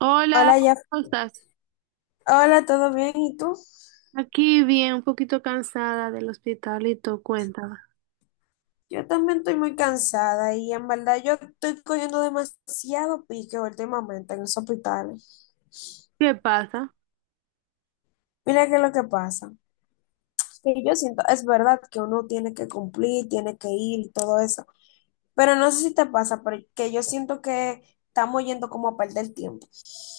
Hola, Hola, ya. ¿cómo estás? Hola, ¿todo bien? ¿Y tú? Aquí bien, un poquito cansada del hospital y tú, cuéntame. Yo también estoy muy cansada y en verdad yo estoy cogiendo demasiado pique últimamente en los hospitales. ¿Qué pasa? Mira qué es lo que pasa. Que yo siento, es verdad que uno tiene que cumplir, tiene que ir y todo eso, pero no sé si te pasa, pero que yo siento que estamos yendo como a perder tiempo.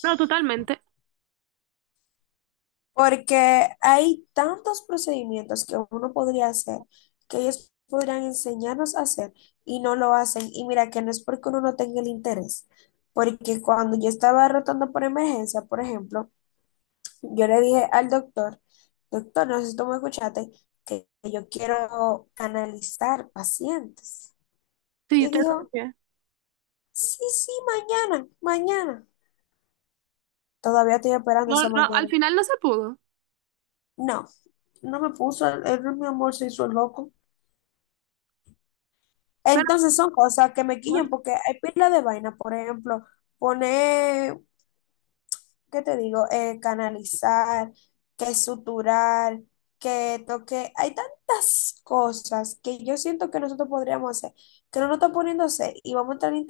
No, totalmente. Porque hay tantos procedimientos que uno podría hacer, que ellos podrían enseñarnos a hacer y no lo hacen. Y mira que no es porque uno no tenga el interés, porque cuando yo estaba rotando por emergencia, por ejemplo, yo le dije al doctor, doctor, no sé si tú me escuchaste, que yo quiero canalizar pacientes. Sí, yo Y te dijo, escuché. sí, sí, mañana, mañana. Todavía estoy esperando No, esa no, al mañana. final no se pudo. No, no me puso, él, mi amor se hizo el loco. Pero, Entonces son cosas que me bueno, quillan porque hay pila de vaina, por ejemplo, poner, ¿qué te digo? Canalizar, que suturar, que toque. Hay tantas cosas que yo siento que nosotros podríamos hacer, que no nos están poniéndose y vamos a entrar al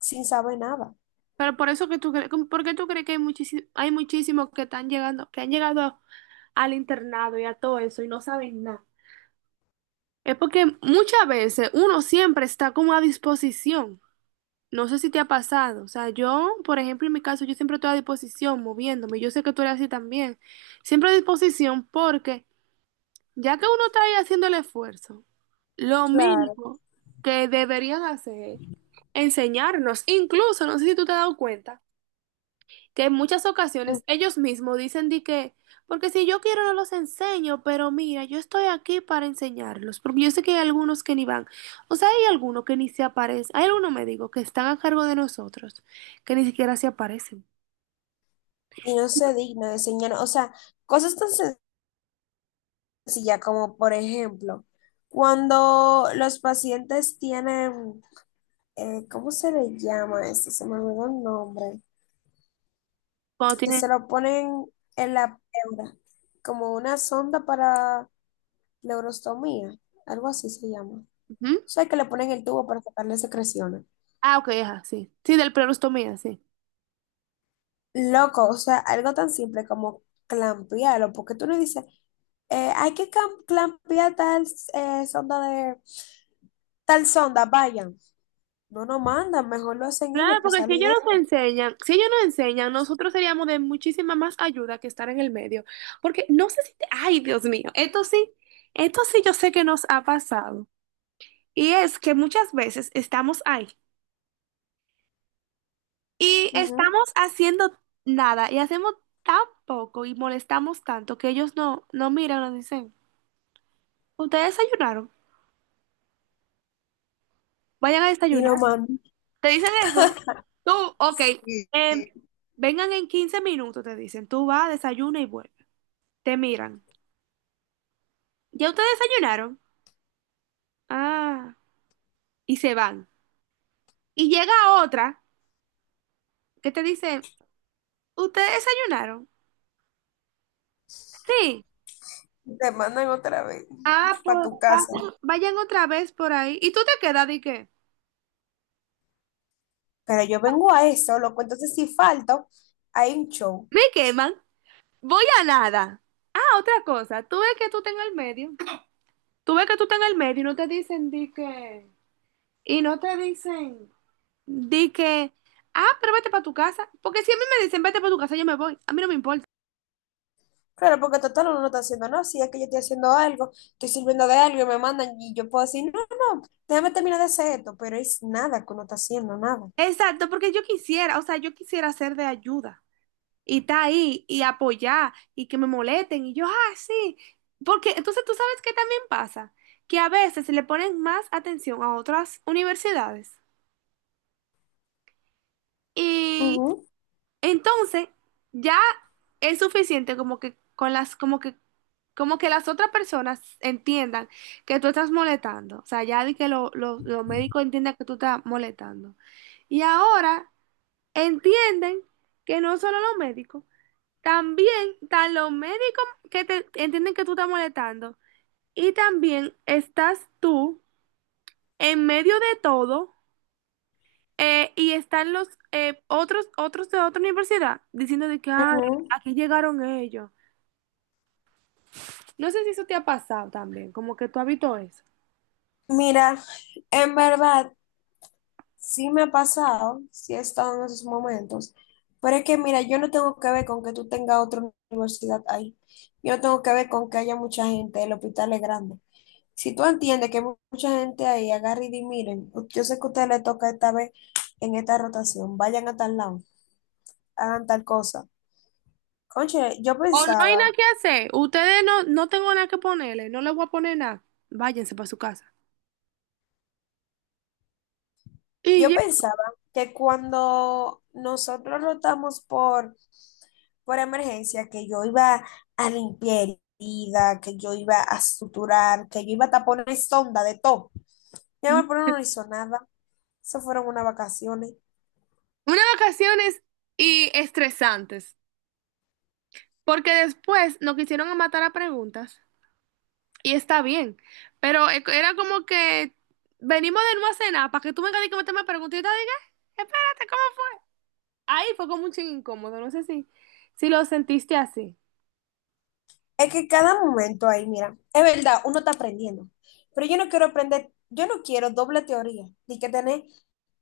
sin saber nada. pero por eso que tú crees, ¿por qué tú crees que hay muchísimos, que están llegando, que han llegado al internado y a todo eso y no saben nada? Es porque muchas veces uno siempre está como a disposición. No sé si te ha pasado, o sea, yo, por ejemplo, en mi caso, yo siempre estoy a disposición, moviéndome, yo sé que tú eres así también, siempre a disposición porque ya que uno está ahí haciendo el esfuerzo, lo Claro. mínimo que deberían hacer es enseñarnos, incluso, no sé si tú te has dado cuenta que en muchas Mm. ocasiones ellos mismos dicen de que, porque si yo quiero no los enseño, pero mira, yo estoy aquí para enseñarlos, porque yo sé que hay algunos que ni van, o sea, hay algunos que ni se aparecen, hay algunos, me digo, que están a cargo de nosotros, que ni siquiera se aparecen. Y no se digna de enseñar. O sea, cosas tan sencillas como, por ejemplo, cuando los pacientes tienen ¿cómo se le llama eso? Se me olvidó el nombre. Cuando Que tienen... se lo ponen en la pleura, como una sonda para neurostomía, algo así se llama. O Ujú. sea, que le ponen el tubo para sacarle secreciones. Ah, ok, ajá, sí, sí, del perostomía, sí. Loco, o sea, algo tan simple como clampearlo, porque tú no dices, hay que clampear tal sonda de tal sonda, vayan. No nos mandan, mejor lo hacen ellos Claro, para porque si salir ellos de nos esto. enseñan, si ellos nos enseñan, nosotros seríamos de muchísima más ayuda que estar en el medio, porque no sé si te... Ay, Dios mío, esto sí yo sé que nos ha pasado. Y es que muchas veces estamos ahí y Ujú. estamos haciendo nada y hacemos tan poco y molestamos tanto que ellos no miran, nos dicen, ustedes desayunaron, vayan a Y desayunar. nos mandan, Te dicen eso, tú, ok, em, vengan en 15 minutos, te dicen, tú vas, desayuna y vuelve. Te miran, ¿ya ustedes desayunaron? Ah, y se van. Y llega otra que te dice, ¿ustedes desayunaron? Sí. te mandan otra vez Ah, para pues tu casa. vayan, vayan otra vez por ahí. ¿Y tú te quedas de qué? Pero yo vengo a eso, loco. Entonces, si falto, hay un show. Me queman. Voy a nada. Ah, otra cosa. Tú ves que tú estás en el medio. Tú ves que tú estás en el medio y no te dicen di que. Y no te dicen di que. Ah, pero vete para tu casa. Porque si a mí me dicen vete para tu casa, yo me voy. A mí no me importa. Claro, porque total uno no está haciendo, no, si es que yo estoy haciendo algo, estoy sirviendo de algo y me mandan y yo puedo decir, no, no, déjame terminar de hacer esto, pero es nada que uno está haciendo, nada. Exacto, porque yo quisiera, o sea, yo quisiera ser de ayuda y está ahí y apoyar y que me molesten y yo, ah, sí, porque entonces tú sabes que también pasa, que a veces le ponen más atención a otras universidades y Ujú, entonces ya es suficiente como que con las, como que las otras personas entiendan que tú estás molestando, o sea, ya de que los médicos entiendan que tú estás molestando y ahora entienden que no solo los médicos, también están los médicos que te entienden que tú estás molestando. Y también estás tú en medio de todo y están los otros de otra universidad diciendo de que, ay, ujú. aquí llegaron ellos. No sé si eso te ha pasado también, como que tú has visto eso. Mira, en verdad, sí me ha pasado, sí he estado en esos momentos, pero es que, mira, yo no tengo que ver con que tú tengas otra universidad ahí, yo no tengo que ver con que haya mucha gente, el hospital es grande. Si tú entiendes que mucha gente ahí agarra y di, miren, yo sé que a ustedes les toca esta vez en esta rotación, vayan a tal lado, hagan tal cosa. Conche, O no hay nada que hacer. Ustedes no tengo nada que ponerle, no les voy a poner nada. Váyanse para su casa. Y yo ya pensaba que cuando nosotros rotamos por emergencia, que yo iba a limpiar herida, que yo iba a suturar, que yo iba a taponar sonda de todo. Ya me pero no hizo nada. Se fueron unas vacaciones. unas vacaciones y estresantes, porque después nos quisieron matar a preguntas. Y está bien, pero era como que venimos de una cena para que tú vengas y que me preguntes y yo te diga, espérate, ¿cómo fue? Ahí fue como un ching incómodo, no sé si, si lo sentiste así. Es que cada momento ahí, mira, es verdad, uno está aprendiendo, pero yo no quiero aprender, yo no quiero doble teoría, ni que tener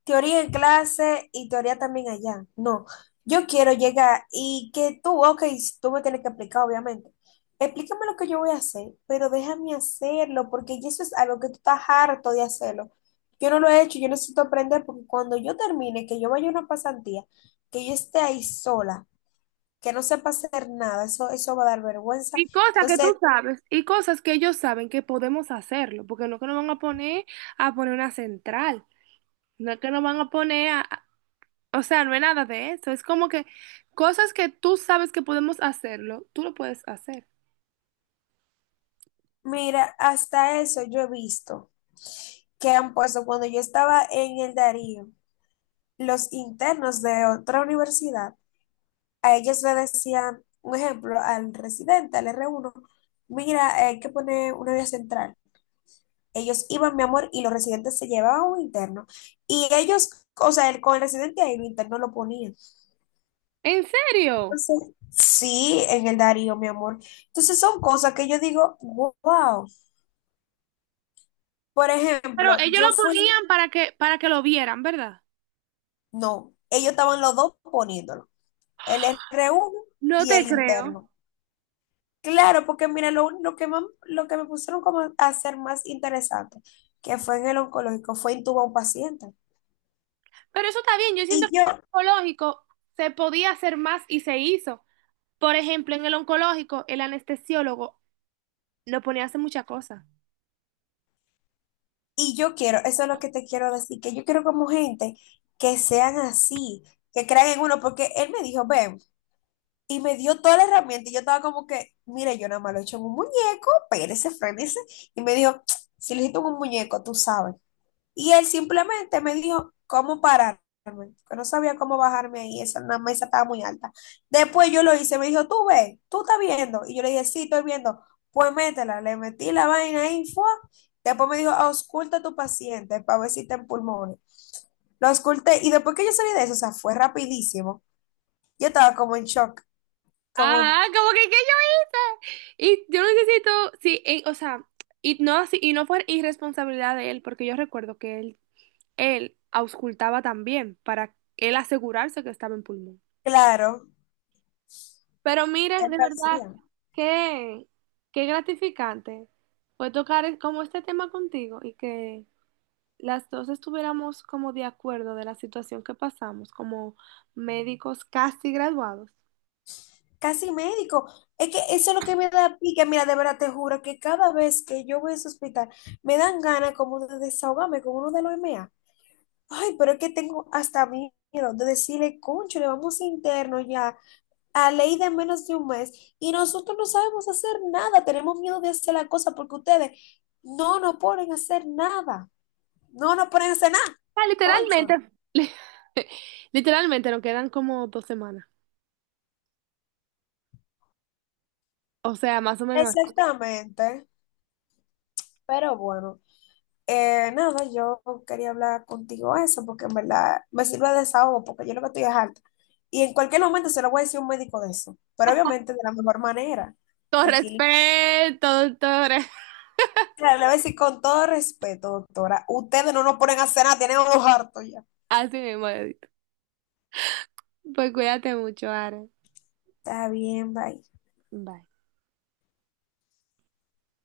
teoría en clase y teoría también allá. No, yo quiero llegar y que tú, ok, tú me tienes que explicar, obviamente. Explícame lo que yo voy a hacer, pero déjame hacerlo, porque ya eso es algo que tú estás harto de hacerlo. Yo no lo he hecho, yo necesito aprender, porque cuando yo termine, que yo vaya a una pasantía, que yo esté ahí sola, que no sepa hacer nada, eso va a dar vergüenza. Y cosas que Entonces, tú sabes, y cosas que ellos saben que podemos hacerlo, porque no es que nos van a poner una central, no es que nos van a poner o sea, no es nada de eso, es como que cosas que tú sabes que podemos hacerlo, tú lo puedes hacer. mira, hasta eso yo he visto que han puesto cuando yo estaba en el Darío, los internos de otra universidad, a ellos le decían, un ejemplo, al residente, al R1, mira, hay que poner una vía central. Ellos iban, mi amor, y los residentes se llevaban un interno. Y ellos, o sea, el, con el residente ahí, el interno lo ponían. ¿En serio? Entonces, sí, en el Darío, mi amor. Entonces son cosas que yo digo, wow. Por Pero ejemplo, ellos yo lo fui ponían para que lo vieran, ¿verdad? No, ellos estaban los dos poniéndolo, el r uno No y te el creo. interno. Claro, porque mira, lo que, lo que me pusieron como a hacer más interesante, que fue en el oncológico, fue intubar a un paciente. Pero eso está bien, yo siento Y que en yo, el oncológico se podía hacer más y se hizo. Por ejemplo, en el oncológico, el anestesiólogo no ponía a hacer muchas cosas. y yo quiero, eso es lo que te quiero decir, que yo quiero como gente que sean así, que crean en uno, porque él me dijo, ven, y me dio toda la herramienta, y yo estaba como que, mire, yo nada más lo he hecho en un muñeco, espérese, frénese, y me dijo, si lo hiciste en un muñeco, tú sabes. Y él simplemente me dijo cómo pararme, que no sabía cómo bajarme ahí, esa la mesa estaba muy alta. Después yo lo hice, me dijo, tú ves, tú estás viendo. Y yo le dije, sí, estoy viendo. Pues métela, le metí la vaina ahí, fue. Después me dijo, ausculta a tu paciente para ver si está en pulmones. Lo ausculté y después que yo salí de eso, o sea, fue rapidísimo. Yo estaba como en shock, como, Ah, como que yo. Y yo necesito, sí, o sea, y no, y no fue irresponsabilidad de él, porque yo recuerdo que él auscultaba también para él asegurarse que estaba en pulmón. claro, Pero mire, él de lo verdad, hacía. qué, qué gratificante fue tocar como este tema contigo y que las dos estuviéramos como de acuerdo de la situación que pasamos, como médicos casi graduados. Casi médico. Es que eso es lo que me da pique. Mira, de verdad te juro que cada vez que yo voy a ese hospital, me dan ganas como de desahogarme con uno de los MA. Ay, pero es que tengo hasta miedo de decirle, concho, le vamos a interno ya a ley de menos de un mes y nosotros no sabemos hacer nada. Tenemos miedo de hacer la cosa porque ustedes no nos ponen a hacer nada. No nos ponen a hacer nada, O sea, literalmente, concho. Literalmente nos quedan como 2 semanas. O sea, más o menos así. Exactamente. Pero bueno. Nada, yo quería hablar contigo eso porque en verdad me sirve de desahogo porque yo lo que estoy es harta. Y en cualquier momento se lo voy a decir a un médico de eso, pero obviamente de la mejor manera, Todo tranquilita. respeto, doctora. Le voy a decir con todo respeto, doctora, ustedes no nos ponen a cenar, tienen unos hartos ya. Así mismo, Edith. Pues cuídate mucho, Ara. Está bien, bye. Bye.